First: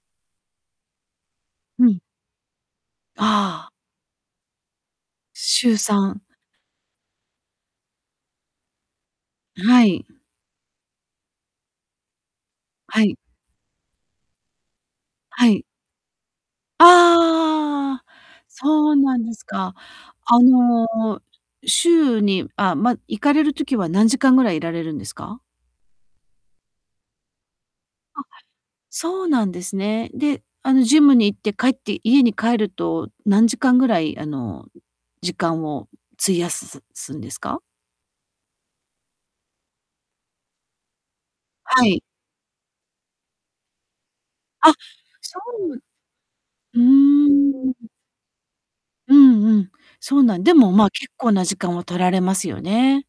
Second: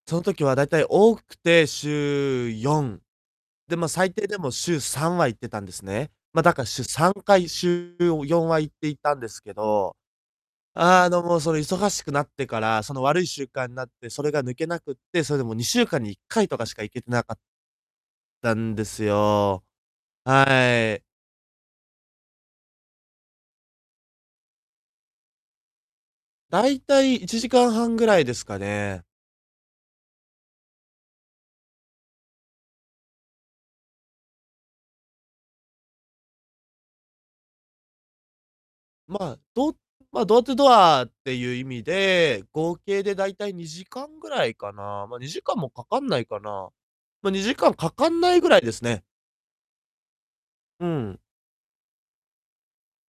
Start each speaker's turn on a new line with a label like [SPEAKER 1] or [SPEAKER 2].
[SPEAKER 1] その時は大体多くて
[SPEAKER 2] うん。
[SPEAKER 1] 週4。
[SPEAKER 2] ああ。
[SPEAKER 1] で、ま、最低でも週3は行ってたんで
[SPEAKER 2] 週
[SPEAKER 1] す
[SPEAKER 2] さ
[SPEAKER 1] ね。
[SPEAKER 2] ん。
[SPEAKER 1] ま、だか週3回、週4は行っていたんですけ
[SPEAKER 2] あ、は
[SPEAKER 1] ど、
[SPEAKER 2] い。
[SPEAKER 1] あの、もうその忙しくなってから、その
[SPEAKER 2] はい。
[SPEAKER 1] 悪い習慣なって、それが抜けなくって、それで
[SPEAKER 2] は
[SPEAKER 1] もう
[SPEAKER 2] い。
[SPEAKER 1] 2週間に1回とかしか行けてなかっ
[SPEAKER 2] ああ、
[SPEAKER 1] たんで
[SPEAKER 2] そう
[SPEAKER 1] す
[SPEAKER 2] なんです
[SPEAKER 1] よ。
[SPEAKER 2] か。あ
[SPEAKER 1] は
[SPEAKER 2] の、
[SPEAKER 1] い。
[SPEAKER 2] 週に、あ、ま、行かれる時は何時間ぐらいいられるんですか？
[SPEAKER 1] 大体1時間半ぐら
[SPEAKER 2] あっ、
[SPEAKER 1] いですかね。
[SPEAKER 2] そうなんですね。で、あのジムに行って帰って、家に帰ると、何時間ぐらい、あの、う時間を、う費やす、すすんですか？
[SPEAKER 1] ま、どま、ドアトゥードアっていう意味
[SPEAKER 2] はい。
[SPEAKER 1] で、合計で大体2時間ぐらいか
[SPEAKER 2] あ、
[SPEAKER 1] な。ま、に
[SPEAKER 2] そ
[SPEAKER 1] じかんも
[SPEAKER 2] う。
[SPEAKER 1] かかんないかな。
[SPEAKER 2] ふー
[SPEAKER 1] ま、2時間
[SPEAKER 2] ん。
[SPEAKER 1] かかんないぐらいですね。
[SPEAKER 2] うんうん、そうなん、でも、
[SPEAKER 1] う
[SPEAKER 2] ま、結
[SPEAKER 1] ん。
[SPEAKER 2] 構な時間を取られますよね。